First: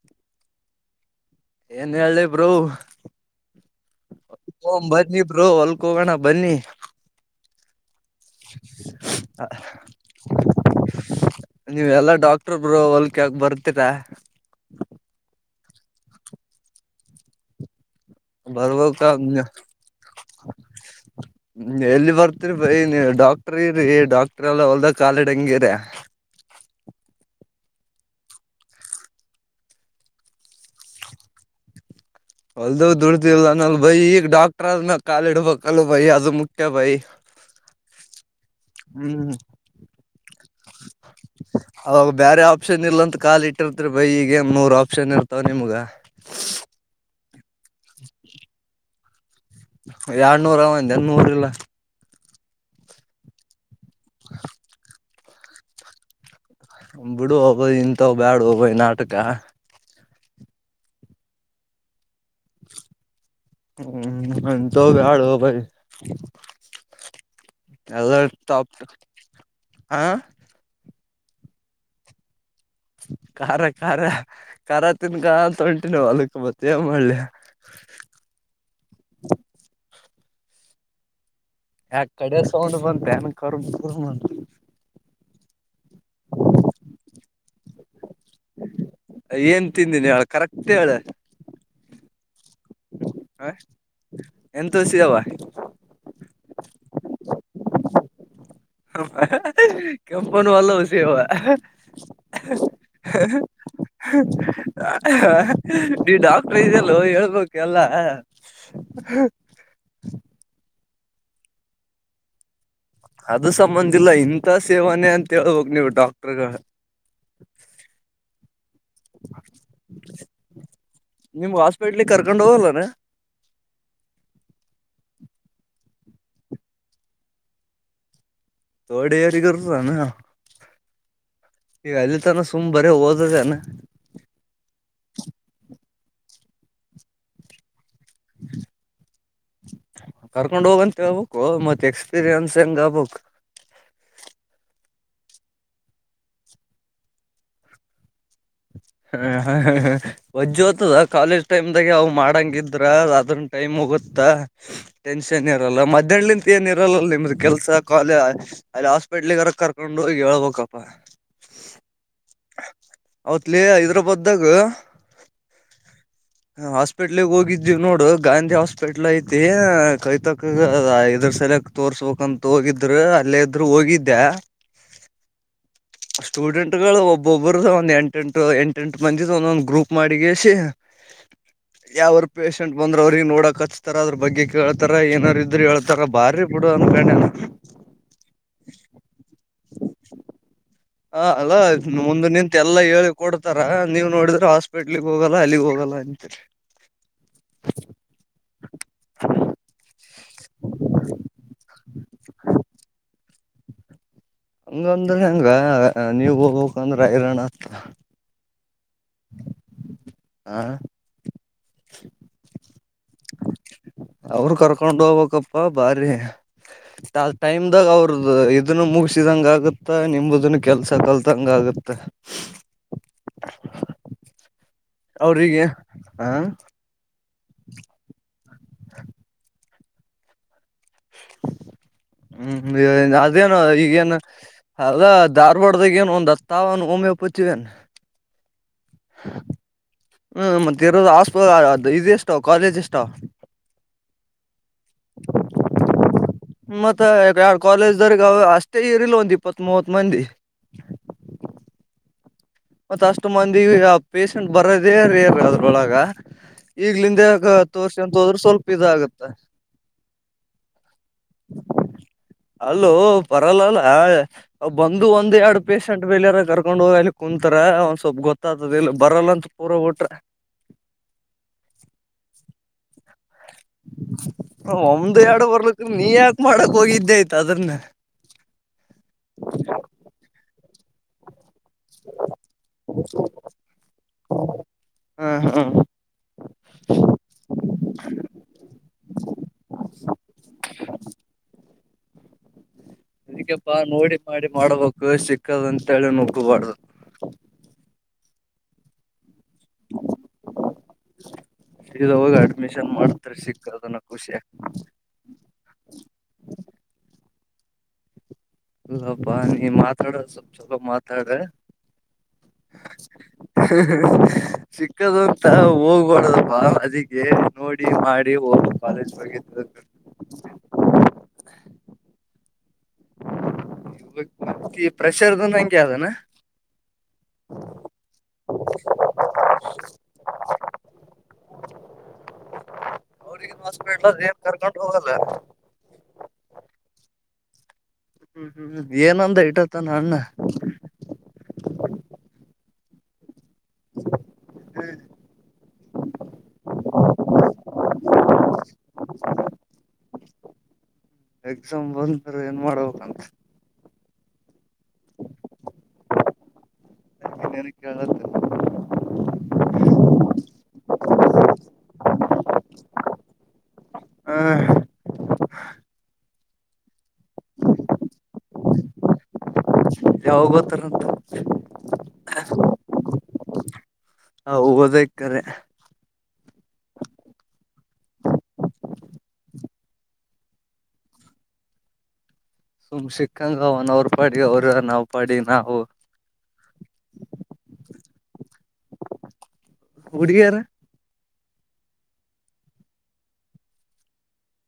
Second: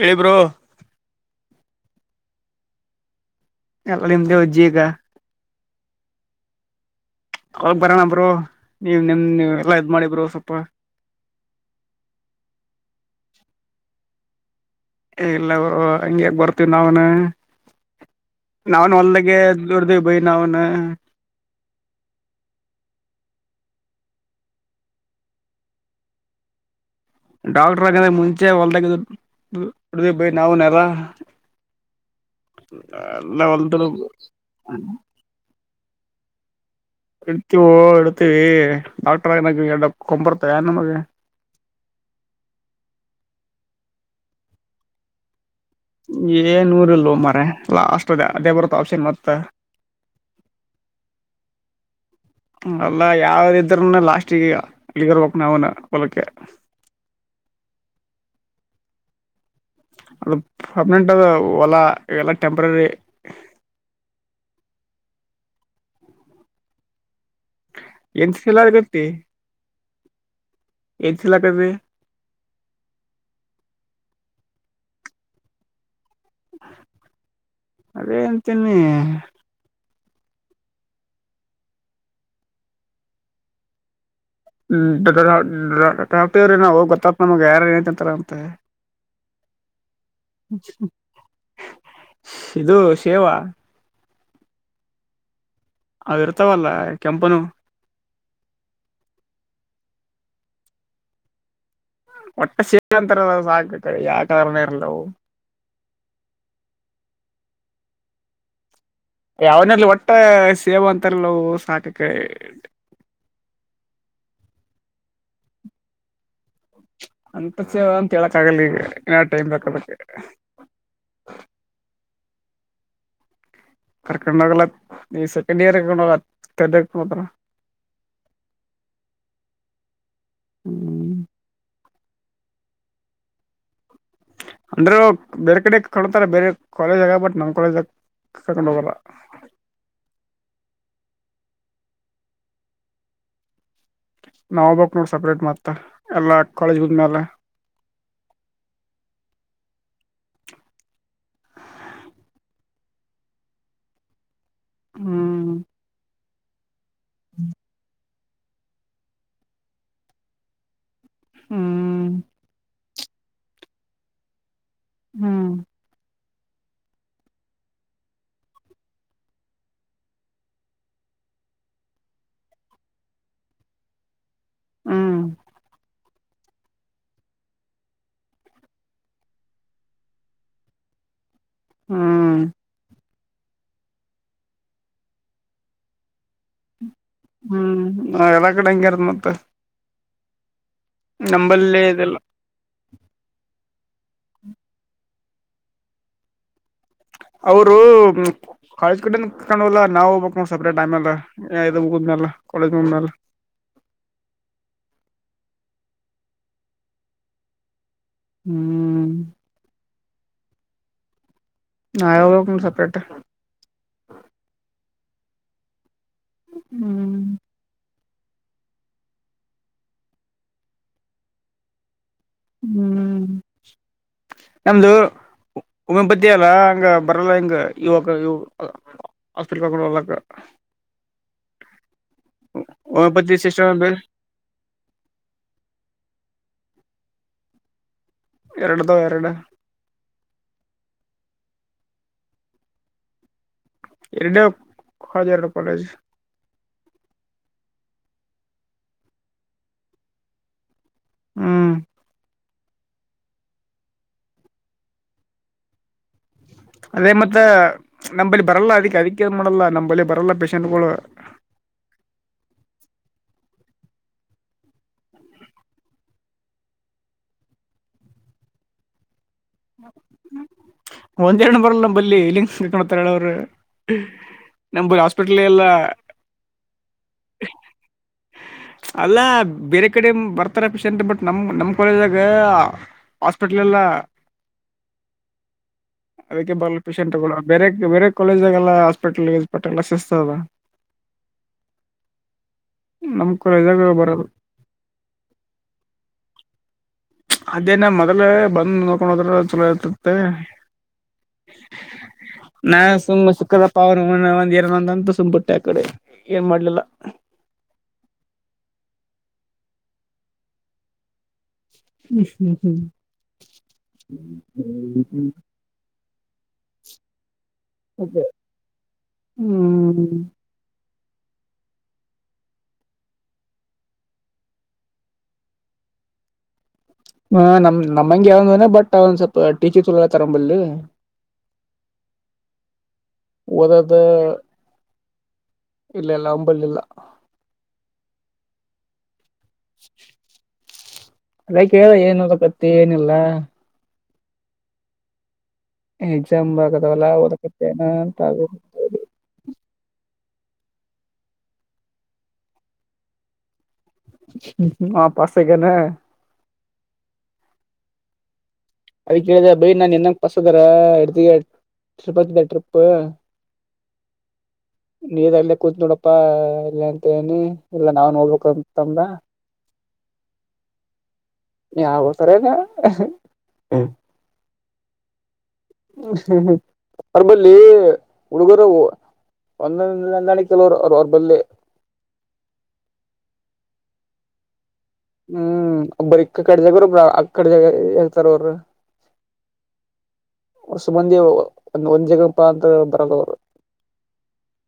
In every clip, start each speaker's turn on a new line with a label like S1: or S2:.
S1: ಹೇಳಿ ಬ್ರೊ
S2: ಏನ್ ಹೇಳಲಿ ಬ್ರೊ
S1: ಎಲ್ಲ ನಿಮ್ದೇ ಅಜ್ಜಿ ಈಗ
S2: ಅಬಾಜ ನೀ ಪ್ರ ಅಲ್ [unintelligible] ಹೋಗೋಣ ಬನ್ನಿ
S1: ಅವಾಗ ಬರೋಣ ಬ್ರೋ ನೀವ್ ನಿಮ್ ಎಲ್ಲ ಇದ್ ಮಾಡಿ ಬ್ರೋ ಸ್ವಲ್ಪ
S2: ನೀವೆ ಎಲ್ಲಾ ಡಾಕ್ಟ್ರ ಬ್ರೊ ಹೊಲ್ಕಯಕ್ ಬರ್ತೀರಾ
S1: ಎ ಇಲ್ಲ ಬ್ರೊ ಹಂಗ್ಯಾಕ್ಬರ್ತೀವಿ ನಾವನು ನಾವನ್
S2: ಬರ್ಬೇಕ
S1: ಹೊಲ್ಗೆ ದದುಡ್ದವಿ ಬೈ ನಾವನ್ [unintelligible]
S2: ಎಲ್ಲಿ ಬರ್ತರಿ ಬಿಡಿ ನೀ ಡಾಕ್ ಡಾಕ್ಟ್ರಿ ರರಿ ಡಾಕ್ಟ್ರ ಎಲ್ಲ ಹೊಲ್ದ ಕಾಲಿಡಂಗಿರ
S1: ಡಾಕ್ಟ್ರ ಆಗಂದ್ರೆ ಮುಂಚೆ ಹೊದಾಗಡ [unintelligible] ಬೈ ನಾವು ನರ
S2: ಹೊಲ್ದ ದುಡತಿಲ್ಲ್ಲ ಬೈ ಈಗ ಡಾಕ್ಟರ್ ಅದನ ಕಾಲಿ ಇಡ್ಬೇಕಲ್ ಬೈ ಅದು ಮುಖ್ಯ.. [unintelligible]
S1: ಇಡ್ತೀವೋ ಇಡ್ತೀವಿ
S2: ಹ್ಮ್
S1: ಡಾಕ್ಟ್ರಗ ಎರಡಕೂಮ್ಬರ್ತವನ ನಮಗ..
S2: ಅವಾಗ ಬೇರೆ ಆಪ್ಷನ್ ಇಲ್ಲ ಅಂತ ಕಾಲ ಇಟ್ಟಿರ್ತ್ರಿ ಬೈ ಈಗ ನೂರ್ ಆಪ್ಷನ್ ಇರ್ತವ..
S1: ಏ ನೂರಲ್ ಮರ ಲಾಸ್ಟ್ ಅ ಅದೇ ಬರುತ್ ಅಪ್ಸನ್ ಮತ್ತ..
S2: ಎರಡ್ನೂರ ಒಂದ ನೂರ್ ಇಲ್ಲ
S1: ಅಲ್ಲಾ ಯಾವ ಇದ್ರ ಲಾಸ್ಟಿಗೆಗ ಅಲ್ಲಿಗ ಇರ್ಬೇಕಕ್ ನಾವನು ಹೊಲಕ್ಕೆ
S2: ಬಿಡು ಹಬ್ಬಯ್ ಇಂತವ ಬ್ಯಾಡ ಹಬಯ ನಾಟಕ
S1: ಅದು ಪರ್ಮನೆಂಟ್ ಅದು ಹೊಲಾ ಇವೆಲ್ಲ ಟೆಂಪ್ರರಿ
S2: ಹ್ಮ್ ಅಂತವ್ ಬ್ಯಾಡೋ ಬಾಯ್ ಎಲ್ಲ
S1: ಏನ್ ಸಿಲ ಆಗತಿ
S2: ಆಾ [unintelligible]
S1: ಏಲ್ಲ ಕವೆ [unintelligible]
S2: ಖಾರ ಖಾರ ಖಾರ ತಿನ್ಕ ಅಂತ ಒಂಟಿನಿ ಹೊಲ್ಕ್ ಮತ್ತೇನ್ ಮಾಡ್ಲಿ
S1: ಅದೇ ಅಂತನಿ
S2: ಯಾ ಕಡೆ ಸೌಂಡ್ ಬಂತೇನ್ ಕರುಮ್ ಕರುಮ್
S1: ಕಾವ್ರೀ ನಾ ಹೋಗ್ ಗೊತ್ತತ್ ನಮಗೆ ಯಾರ ಏನತಿಂತರ [unintelligible]
S2: ಏನ್ ತಿಂದನಿ ಹೇಳ ಕರೆಕ್ಟ್ ಹೇಳ
S1: ಇದು ಶೇವಾ
S2: ಎಂತೋಸಿದಾವ
S1: ಅವಿರ್ತಾವಲ್ಲ ಕೆಂಪನವು
S2: ಕಂಪನ್ ವಾಲೋ ಸವ
S1: ಒಟ್ಟ ಸೇವಾ ಅಂತಾರಲ್ಲ ಸಾಕ ಯಾವ ಕಲರ್ನ ಇರ್ಲವು
S2: [unintelligible] ನಿ ಡಾಕ್ಟ್ರ ಇದಲ್ಲ ಹೇಳ್ಬೇಕ ಎಲ್ಲ
S1: ಅವನಲ್ಲಿ ಒಟ್ಟ ಸೇವಾ ಅಂತಾರೆಲ್ಲ ಸಾಕಕ್ಕೆ
S2: ಅದು ಸಂಬಂದಿಲ್ಲ ಇಂತ ಸೇವನೆ ಅಂತ ಹೇಳ್ಬಕ್ ನೀವು್ ಡಾಕ್ಟರ್ಗಳ
S1: ಅಂತ ಸೇವ ಅಂತ ಹೇಳಕ್ ಆಗಲ್ಲ ಈಗ ಇನ್ನ ಟೈಮ್ ಬೇಕದಕ್ಕೆ
S2: ಕರ್ಕೊಂಡು ಹೋಗಲ್ಲ ನ
S1: ಕರ್ಕೊಂಡಾಗಲ್ಲ ಈ ಸೆಕೆಂಡ್ ಇಯರ್ ಹಕೊಂಡ ತರ್ ಮಾತ್ರ
S2: ೋಡೆ ಯಾರಿ ಗತಾನ [unintelligible]
S1: ಹ್ಮ್
S2: ಈಗ ಅಲ್ಲಿ ತಾನ ಸುಮ್ ಬರ ಓದದ ಅನ
S1: ಅಂದ್ರೆ ಬೇರೆ ಕಡೆ ಕಾಣತಾರ ಬೇರೆ ಕಾಲೇಜಗ ಬಟ್ ನಮ್ಮ್ ಕಾಲೇಜಾಗ ಸಕಂಡವಳ
S2: ಕರ್ಕೊಂಡ್ ಹೋಗಂತ ಹಬಕ್ು ಮತ್ ಎಕ್ಸ್ಪೀರಿಯನ್ಸ್ ಹೆಂಗ ಆಬಕ್
S1: ನಾವಬಕ್ ನೋಡ ಸಪ್ರೇಟ್ ಮತ್ತ ಎಲ್ಲಾ ಕಾಲೇಜ್ ಬದ್ಮ್ಯಾಲ
S2: ಹ ವಜ್ಜ್ ಹತದ ಕಾಲೇಜ್ ಟೈಮ್ ದಾಗೆ ಅವ್ ಮಾಡಂಗಿದ್ರ ಅದನ್ ಟೈಮು ಗುತ್ತಾ ಟೆನ್ಷನ್
S1: ಹ್ಮ್
S2: ಇರಲ್ಲ ಮಧ್ಯಾಹ್ಲಿಂತ ಏನ್ ಇರಲ್ಲಲ್ಲ ನಿಮ್ದು ಕೆಲ್ಸ ಕಾಲೇಜ ಅಲ್ಲಿ ಹಾಸ್ಪಿಟ್ಲ್ಗೆರ ಕರ್ಕೊಂಡು ಹೋಗಿ ಹೇಳ್ಬಬೇಕಪ್ಪಾ
S1: ಹ್ಮ್
S2: ಅವತ್ಲಿ ಹೈದ್ರಾಬಾದ್ದಾಗ
S1: ಹ್ಮ್
S2: ಹಾಸ್ಪಿಟ್ಲ್ಗ್ ಹೋಗಿದೀವಿ ನೋಡು ಗಾಂಧಿ ಹಾಸ್ಪಿಟ್ಲ್ ಐತಿ ಕೈತಕ ಇದ್ರ ಸಲಯಕ್ ತೋರ್ಸ್ಬೇಕಕ್ಂತ ಹೋಗಿದ್ರು ಅಲ್ಲೇ ಇದ್ರು ಹೋಗಿದ್ದೆ
S1: ಹ್ಮ್
S2: ಸ್ಟೂಡೆಂಟ್ ಗಳು ಒಬ್ಬೊಬ್ಬರು ಒಂದು ಎಂಟು ಂ ಎಂಟಟ್ ಬಂದ ಒಂದೊಂದ ಗ್ರೂಪ್ ಮಾಡಿಗ ಯಾವರ
S1: ಹ್ಮ್
S2: ಪೇಷೆಂಟ್ ಬಂದ್ರ ಅವರು ನೋಡಕ್ ಹಚ್ತಾರ ಅದ್ರ ಬಗ್ಗೆ ಕೇಳ್ತಾರ ಏನಾರ ಇದ್ರರು ಹೇಳ್ತಾರ ಬಾರಿ ಕೂಡ
S1: ಹ್ಮ್ ಎಲ್ಲಾ ಕಡೆ ಹಂಗ್ಯಾರದ ಮತ್ತೆ
S2: ಹ ಅಲ
S1: ನಂಬಲ್ಲಿ ಇದೆಲ್ಲ
S2: ಮುಂದ ನಿಂತೆ ಎಲ್ಲಾ ಹೇಳಿ ಕೊಡ್ತಾರ ನೀವು್ ನೋಡಿದ್ರೆ ಹಾಸ್ಪಿಟ್ಲಗ್ ಹೋಗಲ್ಲ ಅಲ್ಲಿಗ್ ಹೋಗಲ್ಲ ಅಂತ
S1: ಅವರು ಕಾಲೇಜ್ ಕಡೆ ಕರ್ಕೊಂಡ್ ಹೋಗಲ್ಲ ನಾವ್ ಹೋಗ್ಬೇಕ್ ನೋಡ್ ಸಪ್ರೇಟ್ ಆಮ್ಯಾಲ ಇದು ಮುಗಿದ್ಮ್ಯಾಲ ಕಾಲೇಜ್ ಮುಗಿದ್ಮ್ಯಾಲ
S2: ಹಂಗಂದ್ರೆ ಹಂಗ ನೀವ ಹೋಗ್ಕ್ಂದ್ರೆ ಹೈರಾಣ ಅ
S1: ಹ್ಮ್
S2: ಹಾ
S1: ನಾ ಸೆಪರೇಟ್
S2: ನ ಹಪ್ಪ ಬಾರಿ
S1: ಹ್ಮ್
S2: ಟೈಮ್ ದಾಗ ಅವ್ರ ಇದನ್ನು ಮುಗಸಿದಂಗ ಆಗುತ್ತಾ ನಿಂಬುದನ್ನು ಕೆಲ್ಸ ಕಲ್ತಂಗ ಆಗುತ್ತ
S1: ಹ್ಮ್ ನಮ್ದು
S2: ಅವ್ರಿಗೆ
S1: ಉಮ್ಯೋಪತಿ
S2: ಹ
S1: ಅಲ್ಲ ಹಂಗ ಇತ್ರಲಯಂಗ ಯುವಕ ಆಸ್ಪಕಡಲ್ಲ
S2: ಹ್ಮ್ ಅದೇನು ಈಗೇನು ಅದ ಧಾರ್ವಾಡ್ದಾಗ ಏನು ಒಂದ್ ಹತ್ತಾವ ಮಮ್ಮೆ ಪಚಿವನ್
S1: ಎರಡದ ಎರಡು
S2: ೋ ಅದು ಇದು ಎಷ್ಟೋ ಕಾಲೇಜ್ ಎಷ್ಟ
S1: ಎಡೆ ಹಜಾರ ಪಾಲೇಜ
S2: ಮತ್ತ ಎರ ಕಾಲೇಜ ದರ್ಗ ಅಷ್ಟೇ ಇರ್ಿಲ್ಲ ಒಂದ್ ಇಪ್ಪತ್ ಮೂವತ್ ಮಂದಿ
S1: ಹ್ಮ್
S2: ಮತ್ತ ಅಷ್ಟು ಮಂದಿಗ ಪೇಶೆಂಟ್ ಬರದೇ ರ ಅದ್ರೊಳಗ
S1: ಅದೇ
S2: ಈಗ್ಲಿಂದ
S1: ಮತ್ತ
S2: ಯಾಕ ಹತ್ತು ವರ್ಷ ಅಂತ ಹೋದ್ರೆ
S1: ನಂಬಲ್ಲಿ
S2: ಸ್ವಲ್ಪ
S1: ಬರಲ್ಲ ಅದಕ್ಕೆ ಅದಕ್ಕೆ
S2: ಇದಾಗತ್ತೆ
S1: ಏನ್ ಮಾಡಲ್ಲ ನಂಬಲ್ಲಿ ಬರಲ್ಲ ಪೇಶೆಂಟ್ಗಳು
S2: [unintelligible] ಅಲ್ಲೂ ಪರಲ್ಲಲ್ಲ ಬಂದು ಒಂದ್ ಎರಡು ಪೇಷೆಂಟ್ ಬೆಳಾರ ಕರ್ಕೊಂಡ್ ಹೋಗಲಿ ಕುಂತರ ಒಂದ್ ಸ್ವಲ್ಪ ಗೊತ್ತಾಗತದ ಇಲ್ಲಿ ಬರಲ್ಲ ಅಂತ ಪೂರ ಬಿಟ್ರ
S1: ಒಂದ್ ಎರಡ್ ಬರಲ್ಲ ಬಲ್ಲಿ ಇಲ್ಲಿಂಗ ಕಕೊಂಡತಾರ ಹೇಳ ಅವ್ರರು
S2: ಒ್ದ ಎರಡು
S1: ಎಲ್ಲ
S2: ಬರ್ಲಕ್ಕ ನೀ ಯಾಕ ಮಾಡಕ್ ಹೋಗಿದ್ದೆ ಆಯ್ತು ಅದ್ರನ್ನ
S1: ಅಲ್ಲ ಬೇರೆ ಕಡೆ ಬರ್ತ ರ ಪಷಿಯಂಟ್ ಬಟ್ ನಮ ನಮ್ಮ್ ಕಾಲೇಜಾಗ ಹಾಸ್ಪಿಟ್ಲ್ ಎಲ್ಲ
S2: ಹಾ ಹ
S1: ಅದಕ್ಕೆ ಬರ್ಲ ಪೇಶಷೆಂಟ್ಗಳು ಬೇರೆ ಬೇರೆ ಕಾಲೇಜಾಗಲ್ಲ ಹಾಸ್ಪಿಟಲ್ ಪಟ್ಟೆಲ್ಲ ಸಿಿಸ್ತದ
S2: [unintelligible]
S1: ನಮ್
S2: ಇದಕ್ಕೆಪ್ಪಾ
S1: ಕಾಲೇಜ್ದಾಗ
S2: ನೋಡಿ
S1: ಬರಲ್ಲ
S2: ಮಾಡಿ ಮಾಡಬೇಕು ಸಿಕ್ಕದ ಅಂತೇಳಿ ನಗ್ಗಬಾರು
S1: ಅದೇನ ಮೊದಲೇ ಬಂದು ನೋಕೊಂಡು ಹೋದ್ರ ಚಲೋ ಇತತ್ತೆ
S2: ಇ
S1: ನಾ ಸುಮ್ ಶುಕ್ರ ಪಾವನ ಒ ಒಂದ್ ಎರಡು ಒಂದ ಅಂತ ಸುಮ್ ಬಿುಟ್ಟೆ ಆ ಕಡೆ ಏನ್ ಮಾಡ್ಲಿಲ್ಲ
S2: ಇಲ್ಲ ಬ ನೀ ಮಾತಾಡ ಚಲೋ ಮಾತ
S1: ನಿ ಹ
S2: ಸಿಕ್ಕದು ಅಂತ ಹೋಗ್ಬಡದಪ್ಪಾ ಅದಕ್ಕೆ ನೋಡಿ ಮಾಡಿ ಕಾಲೇಜ ವ
S1: ಹ್ಮ
S2: ಇ ಮತ್ತ ಪ್ರೆಷರ್ದು ಹೆಂಗೆ ಅಾನ
S1: ಹಾ ನಮ್ ನಮ್ಮಂಗಗೆ ಯಾವಂದ ಬಟ್ ಅವಂದ್ ಸ್ವಲ್ಪ ಟೀಚಿ ಚ ತರಂಬಲ್
S2: ಅವ್ರಗ ಹಾಸ್ಪಿಟ್ಲ ಏನ್ ಕರ್ಕೊಂಡು ಹೋಗಲ್ಲ
S1: ಇಲ್ಲ ಇಲ್ಲ ಅಂಬಲ್ ಇಲ್ಲ
S2: ಹ್ಮ್ ಹ್ಮ್್ಮ್ ಏನ್ಂತ್
S1: ಅದ ಕೇಳ ಏನುದ್ ಕತ್ತಿ ಏನಿಲ್ಲ
S2: ಹ್ಮ್
S1: ಎಕ್ಸಾಮ್ ಬರದವಲ್ಲ ಒದಕತ್ ಏನಂತ
S2: ಎಕ್ಸಾಮ್ ಬಂತುರ್ ಏನ್ ಮಾಡ್ಬೇಕಂತ
S1: ಹ್ಮ್ ಹ್ಮ್ ಆ ವಾಪಾಸ್ ಹೋಗನ
S2: ಏನು ಕ್ಕೆೇಳತ
S1: ಅದ ಕೇಳಿದೆ ಬೈಿ ನಾನ್ ಎನ್ನಂಗ ಪಸ್ದಾರ ಎಡ್ತಿ ಟ್ರಿಪ್
S2: ಹ
S1: ನೀಲ್ಲ ಕೂತ್ ನೋಡಪ್ಪ ತೇನಿ ಇಲ್ಲ ನಾನ್ ಹೋಗಬೇಕು ಅಂತ್ ಅಂದ
S2: ಯಾವಾಗ ಗೊತ್ತಾರಂತ
S1: ಯಾವತರದ
S2: ನಾ ಓದ ಕ್ರ
S1: ಹ್ಮ್್ಮ್ ಅರ್ಬಲ್ಲಿ ಹುಡುಗರ ಒಂದೊಂದಂದಾಣ ಕೆಲವರು ಅವ ಅವ್ರ ಬಲ್ಲೆ
S2: ಸುಮ್ ಸಿಕ್ಕಂಗ ಅವನ ಅವ್ರು ಪಾಡಿ ಅವ್ರ ನಾವ್ ಪಾಡಿ ನಾವು
S1: ಹ್ಮ್ ಒಬ್ಬರಿಕ್ಕ ಕಡ್ಜಾಗ ಬ ಆ ಕಡ್ಜಾಗ ಹೇಳ್ತಾರ ಅವರು
S2: ಹುಡುಗಿಯರ
S1: ಹೊಸು ಮಂದಿ ಒ ಒಂದ್ ಜಗಪ್ಪ ಅಂತ ಬರದವರು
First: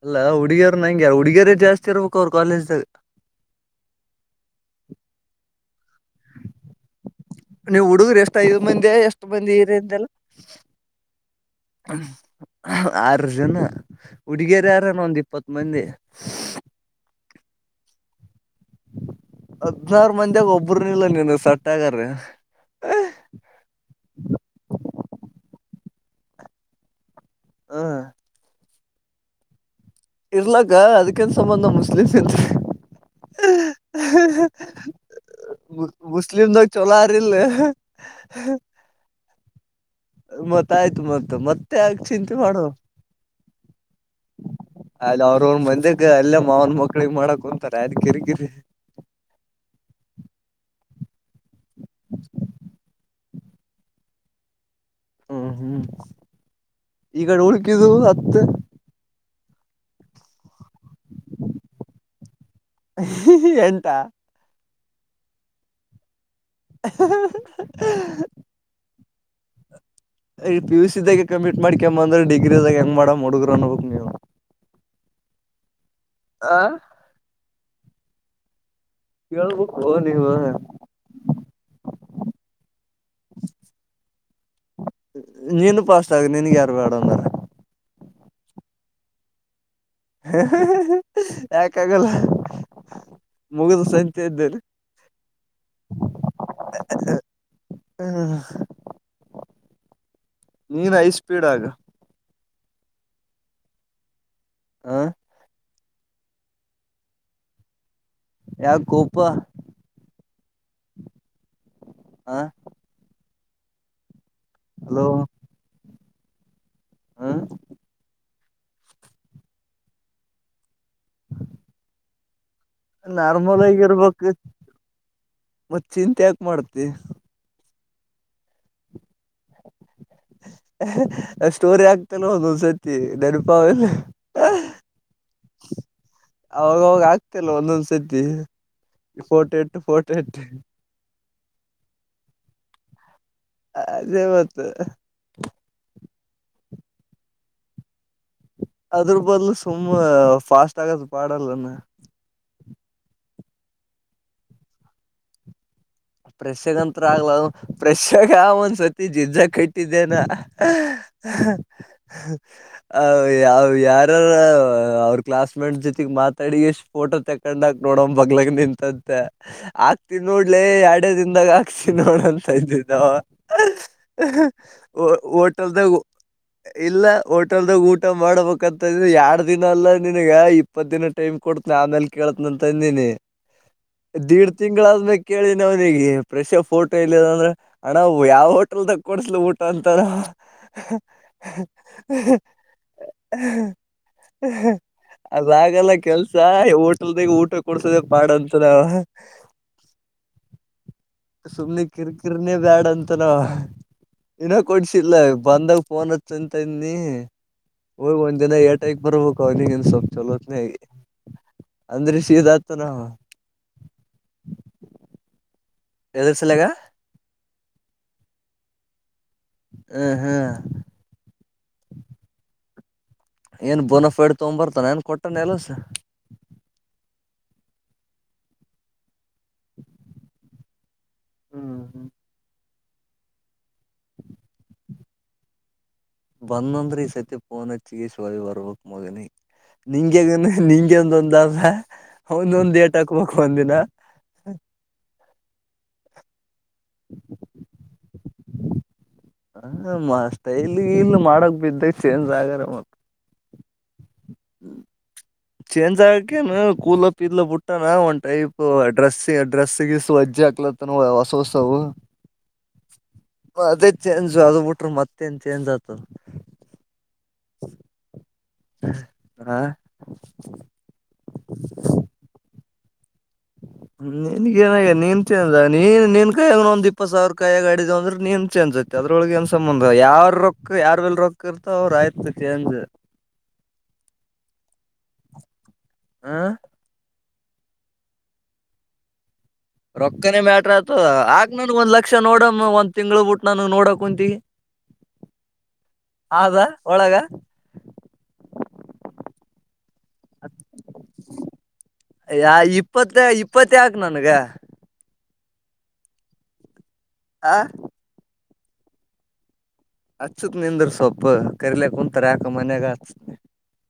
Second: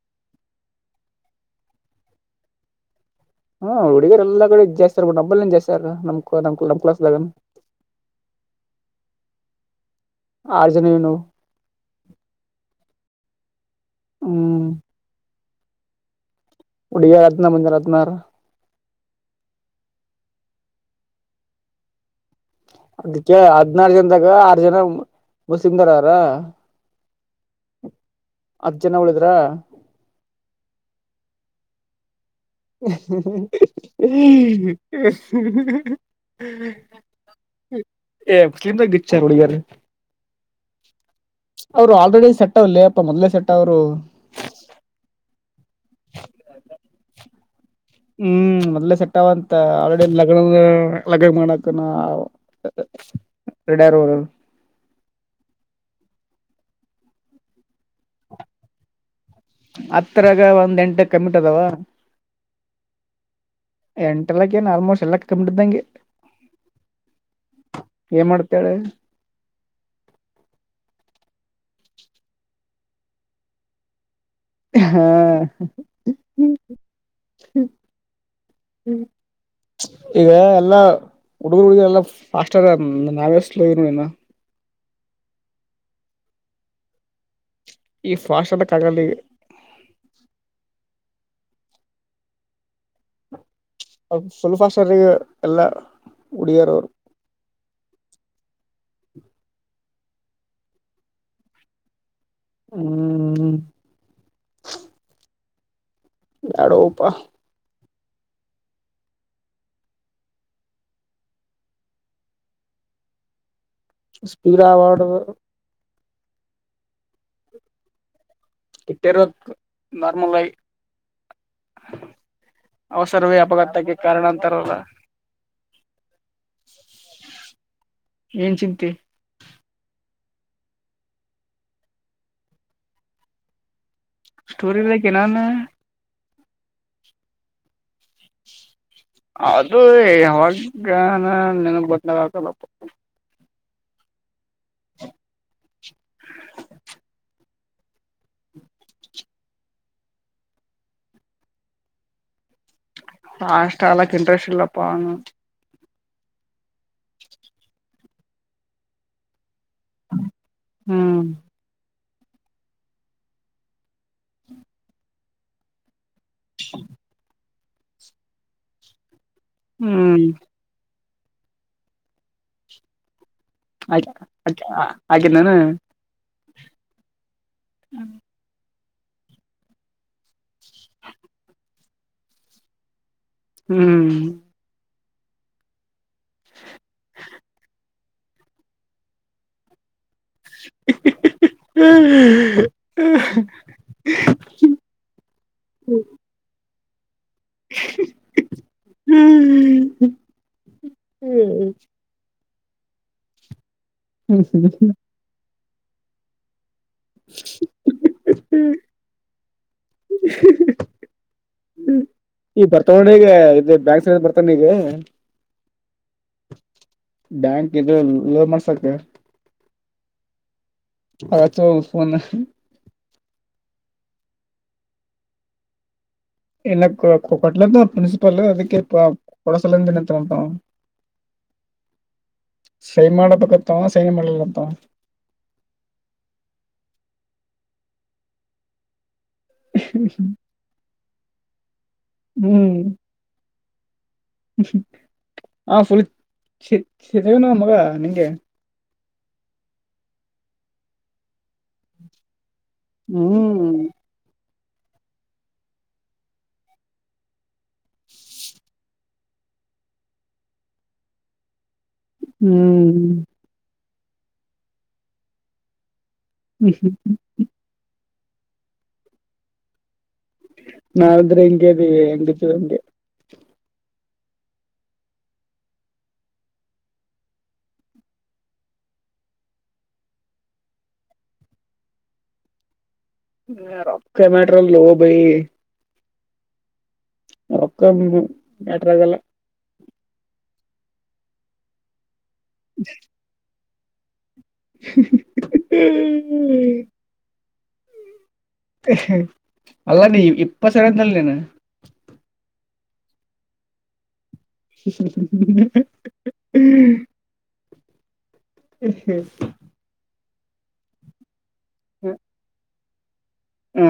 S2: ಅಲ್ಲಾ ಹುಡುಗಿಯರ ನಂಗೆ ಯಾರ ಹುಡುಗಿಯರೇ ಜಾಸ್ತಿ ಇರ್ಬೇಕು ಅವ್ರು ಕಾಲೇಜ್ದಾಗ
S1: ಹು ಹುಡುಗಿರ ಎಲ್ಲಾ ಕಡೆ ಜಾಸ್ತಿ ಆಗ್ಬಿಟರ ಡಬ್ಬಲ್ ಜಾಸ್ತಿ ಸರ್ ನಮ ನಮ ಕುಳ್ನ ನಮ್ಮ ಕ್ಲಾಾಸ
S2: ನೀವ್ ಹುಡುಗರು ಎಷ್ಟ್ ಐದ್ ಮಂದಿ ಎಷ್ಟ್ ಮಂದಿ
S1: ಆರ್ಜನ ನಾವು
S2: ಹುಂ ಆ ಆರ್ ಜನ
S1: ಹ್ಮ್
S2: ಹುಡುಗಿಯರ ಯಾರಾನ ಒಂದ್ ಇಪ್ಪತ್ ಮಂದಿ
S1: ಹುಡಿಗೆ ಬಂದ ರತ್ನ ಮುಂಂದೆ ಹದನಾರು
S2: ಹದ್ನನಾರ್ ಮಂದಾಗ ಒಬ್ಬ್ರನಲ್ಲ ನೀನು ಸತ್ ಆಗಾರ
S1: ಅದಕ್ಕೆ ಹದ್ನಾರು ಜನದಾಗ ಆರ್ ಜನ ಮುಸ್ಲಿಂಮದಾಗರ ಅವಾರ
S2: ಹ
S1: ಹತ್ ಜನ ಉಳಿದ್ರ
S2: ಇರ್ಲಕ್ಕ ಅದಕೇನ್ ಸಂಬಂದ ನ ಮುಸ್ಲಿಂಮಸ್ ನ್ ಹ ಹಾ ಮುಸ್ಲಿಂಮ ದ ಚೊಲೋರಿಲ್ಲೇ ಹ
S1: ಏ ಮುಸ್ಲಿಂಮದಾಗ ರಿಚ್ಚ್ ಅವರೇ ಹುಡುಗಿಯರು
S2: ಮತ್ ಆಯ್ತು ಮತ್ ಮತ್ತೆ ಆ
S1: ಅವ್ರು
S2: ಯಾಕ್
S1: ಆಲ್ರೆಡಿ
S2: ಚಿಂತೆ
S1: ಸೆಟ್
S2: ಮಾಡು
S1: ಅವಲ್ಲೇ ಅಪ್ಪ ಮೊದ್ಲೇ ಸೆಟ್ ಅವರು
S2: ಹಲೋ ಕುಂತಾರ ಅದ್ ಕಿರಿಕಿರಿ
S1: ಹ್ಮ್ ಮೊದ್ಲೇ ಸೆಟ್ಟ್ಗಂತ ಆಲ್ರೆಡಿ ಲಗ್ನವೇ ಲಗ ಮಾಡಕನು ಆ ರೇಡಿ ಅವರೇ ಅವರು
S2: ಹ್ಮ ಹ್ಮ್ ಈಗಡೆ ಉುಳ್ಕಿದವು ಹತ್ತು
S1: ಹತ್ರರಗ ಒಂದ್ ಎಂಟ್ ಕಯಮಟೇ ಇದವ
S2: ಎಂಟಾ
S1: ಏನ್ ಆಲ್ಮೋಸ್ಟ್ ಎಲ್ಲ ಕಯಮ್ಟ್ ಇದ ಹಾಗೆ
S2: ಹ ಹಾ ಹಾ
S1: ಏನ್ ಮಾಡ್ತೇಳ
S2: ಈ ಪಿಯುಸಿ ಇದಾಗಲೇ ಕಮೀಟ್ ಮಾಡ್ಕೊ ಬಂದ್ರೆ ಡಿಗ್ರಿಿದಾಗ ಹೆಂಗ್ ಮಾಡ ಹುಡುಗರು ಅನ್ಬಬೇಕ್ ನೀವು
S1: ಹಾ ಹಾ
S2: ಆ
S1: ಹ್ಮ್
S2: ಕೇಳ್ಬೇಕು
S1: ಈಗ
S2: ನೀವು
S1: ಎಲ್ಲಾ ಹುಡುಗರು ಹುಡುಗ ಎಲ್ಲಾ ಫಾಸ್ಟ್ ನಾವೇ ಸ್ಲೋ ಏನ
S2: ನೀನು ಪಾಸ್ಟ್ ಆಗು ನಿನ್ಗೆ ಯಾರು ಬೇಡ ಅಂದಾರ
S1: ಈ ಫಾಸ್ಟ್ ಅದಕ್ಕ ಆಗಲ್ಲ ಇಗ
S2: ಹೇ ಹೇ ಯಾಕ್ ಅಗಲ
S1: ಫುಲ್ ಫಾಸಟ್ ರ್ರಿ ಇಗ ಎಲ್ಲಾ ಹುಡಿಗಿಯರ ಅವರು
S2: ಹಾ
S1: [unintelligible]
S2: ನೀನ್ ಐ ಸ್ಪೀಡ್ ಆಗ್
S1: ಹ್ಮ್್ಮ
S2: ಹ
S1: ಯಡೋಪ್ಪಾ
S2: ಯಾವ ಕೋಪ ಹ
S1: ಸ್ಪೀರ ಅವಾರ್ಡ್
S2: ಹಲೋ ಹ
S1: [unintelligible] ನಾರ್ಮಲ್ ಆಗಿ ಅವಸರವೇ
S2: ನಾರ್ಮಲ್ ಆಗಿ
S1: ಅಪಘಾತಕ್ಕೆ ಕಾರಣ
S2: ಇರ್ಬೇಕು
S1: ಅಂತಾರಲ್ಲ
S2: ಮತ್ತ ಚಿಂತ್ ಯಾಕ ಮಾಡ್ತಿ
S1: ಏನ್ ಚಿಂತೆ
S2: ಸ್ಟೋರಿ ಆಗ್ತಾನೋ ಒಂದ್ಸತಿ ನೆನಪ ಅವಲ್ಲ
S1: ಸ್ಟೋರಿ ಲೈಕ್ ನಾನು
S2: ಅವಾಗವಾಗ ಆಗ್ತಿಲ್ಲ ಒಂದೊಂದ್ ಸತಿ ಫೋಟೋ
S1: ಅದು
S2: ಇಟ್ಟು ಫೋಟೋ ಇಟ್ಟು
S1: ಯಾವಾಗ [unintelligible]
S2: ಅದೇವತ್ತು
S1: [inaudible]
S2: ಅದ್ರ ಬದ್ಲು ಸುಮ್ಮ ಫಾಸ್ಟ್ ಆಗದು ಪಾಡಲ್ಲನ
S1: [unintelligible] ಇಂಟ್ರೆಸ್ಟ್ ಇಲ್ಲಪ್ಪ
S2: ಪ್ರೆಶಗ ಅಂತ್ರ ಆಗ್ಲ ಪ್ರೆಶಗ ಆ ಒಂದ್ಸರ್ತಿ ಜಿಜ್ಜ ಟ್ಟಿದೆೇನ
S1: ಹ್ಮ್
S2: ಯಾವ ಯಾರಾರ ಅವ್ರ ಕ್ಲಾಸ್ ಮೇಟ್ ಜೊತೆ ಗ್ ಮಾತಾಡಿ ಎಷ್ಟ್ ಫೋಟೋ ತಕೊಂಡಾಕ ನೋಡ ಬಗ್ಲಗ್ ನಿಂತಂತೆ ಆಕ್ತಿ
S1: ಹ್ಮ್
S2: ನೋಡ್ಲ ಎರಡ ದನ್ದಾಗ ಹಾಕ್ತಿ ನೋಡಂತ ಇದ್ದಿದ್ದಾವ
S1: ಆಗ ಹಾಗೆ ನಾನು
S2: ಹೋಟೆಲ್ದಗ ಇಲ್ಲ ಹೋಟೆಲ್ದಾಗ ಊಟ ಮಾಡ್ಬೇಕಂತ ಯಾರ್ಡ್ ದಿನ ಅಲ್ಲ ನನ್ಗ ಇ ಇಪ್ಪತ್ತು ದಿನ ಟೈಮ್ ಕೊತನ ಆಮೇಲೆ ಕೇಳತ್ನ ಅಂತ ಅಂದಿನಿ
S1: ಹ್ಮ್
S2: ದೀಡ್ ತಿಂಗಳಾದ್ಮೇಲೆ ಕೇಳ ದಿ ಪ್ರೆಶ ಫೋಟೋ ಇಲ್ಲ ಅಂದ್ರ ಅಣ್ಣ ಯಾವ ಹೋಟೆಲ್ ಕೊಡ್ಸ್ಲ ಊಟ ಅಂತಾರ [inaudible] ಅದಾಗಲ್ಲ ಕೆಲ್ಸ ಊಟ ಕೊಡ್ಸದ ಪಾಡಂತದ ಸುಮ್ನೆ ಕಿರ್ಕಿರ್ನೆೇ ಬ್ಯಾಡ ಅಂತನಾವ ಇನ್ನ ಕೊಡ್ಸಿಲ್ಲ ಬಂದಾಗ ಫೋನ್ ಹಚ್ಚಂತ್ ನೀ ಹೋಗಿ ಒಂದ್ ದಿನ ಏಟಗ ಬರ್ಬೇಕು ಅವನಿಗ ಇನ್ ಸ್ವಲ್ಪ ಚಲೋತ್ನೇ ಆಗಿ
S1: ಈ ಬರ್ತಾವೊಂಡ ಈಗ ಇ ಬ್ಯಾಂಕ್ ಬರ್ತಾನ ಈಗ
S2: ಎದುಸಲ್ಲಗ
S1: [unintelligible] ಮಾಡ್ಸಕ
S2: ಹ್ಮ್ ಹ್ಮ್
S1: [unintelligible]
S2: ಏನ್ ಬೋನಫೈಡ್ ತೊಗೊಂಡ್ ಬರ್ತಾನ ಏನ್ ಕೊಟ್ಟಾನ ಎಲ್ಸ
S1: ಎಲ್ಲ ಕೊಟ್ಲದ ಪ್ರಿನ್ಸಿಪಲ್ ಅದಕ್ಕೆ ಇ ಕೊಡಸಲಿನತ್ಂತ ಅವ
S2: ಹ್ಮ್
S1: ಸೈ ಮಾಡ ಪ ಕತಾವ ಸೈನ ಮಾಡಲ್ಲತ
S2: ಬಂದಂದ್ರಿ ಈ ಸತಿ ಪಫೋನ್ ಹಚ್ಚಿಿಗೆ ಶಿವಾಲಿ ಬರ್ಬಕ್ ಮಗನಿ ನಿಂಗೆಗ ನಿಂಗೆ ಒಂದೊಂದ ಅಲ್ಲ ಒಂದೊಂದ್ ಏಟ್ ಹಾಕ್ಬೇಕು ಒಂದಿನ
S1: ಆ ಫುಲ್ ಚಗನ ಮಗ ನಿಂಗೆ
S2: ಹ ಸ್ಟೈಲಿ ಇಲ್ ಮಾಡಕ್ ಬಿದ್ದ ಚೇಂಜ್ ಆಗಾರ ಮತ್
S1: ಹ್ಮ್
S2: [inaudible] ಚೇಂಜ್ ಆಗಕೇನು ಕೂದಲ ಪದಲ ಬಿಟ್ಟಾನ ಒಂದ್ ಟೈಪ್ ಡ್ರೆಸ್ ಗೀಸ್ ಅಜ್ಜಿ ಆಕ್ಲತ್ತನ ಹೊಸ ಹೊಸವು
S1: ಹ್ಮ್
S2: ಅದೇ ಚೇಂಜ್ ಅದು ಬಿಟ್ರೆ ಮತ್ತೇಏನ್ ಚೇಂಜ್ ಆತದೆ
S1: ಹ್ಮ್್ಮ
S2: ಹಾ
S1: ನಾಾದ್ರೆ ಹೆಂಗಗೆ ಇದೀ ಹೆಂಗ ಹಂಗೆ
S2: [inaudible] ನನ್ಗೇನಾಗ ನೀನ್ ಚನ್ಂದ ನೀನ್ ನಿನ್ ಕಾಯಿಯಾಗ ಒಂದ್ ಇಪ್ಪತ್ ಸಾವಿರ ಕಾಯಿಿಯಗ ಆಡಿದ ಅಂದ್ರೆ ನೀನ್ ಚೇನ್ಸಕ್ ಚದ್ರೊಳಗೆ ಏನ್ ಸಂಬಂಧ ಯಾವ ರೊಕ್ಕ ಯಾರ್ ಎಲ್ ರೊಕ್ಕ ಇರ್ತೋ ಅವ್ರ ಆಯ್ತು ಚೇಂಜ್
S1: ರೊ ಮ್ಯಾಟ್ರ ಲೋ ಭೈ
S2: ಹ
S1: ಒಕ್ಕ ಮ್ಯಾ ಟ್ರಾಗಲ್ಲ
S2: ರೊಕ್ಕನೆೇ ಮ್ಯಾಟ್ರ ಆಯತು ಆಾಕ್ ನನ್ಗ್ ಒಂದ್ ಲಕ್ಷ ನೋಡಮ್ಮ ಒಂದ್ ತಿ್ಳ ಬಿಟ್ಟ ನನಗ್ ನೋಡಕ್ ಕುಂತ ಹದಾ ಒಳಗ
S1: ಅಲ್ಲ ನೀ ಇಪ್ಪ ಸರಿಂತಲ್ಲ ನನು
S2: ಯಾ ಇಪ್ಪತ್ತ ಇಪ್ಪತ್ತ ಯಾಕು ನನಗೆ
S1: ್ಮ
S2: ಹಾ
S1: ಹ
S2: ಹಚ್ಚತ್ ನಿಂದ್ರ ಸೊಪ್ಪು ಕರಿಲಕ್ ಕುಂಂತರ ಯಾಕ ಮನ್ಯಾಗ ಹಚ್ಚತ್ನ
S1: ಹ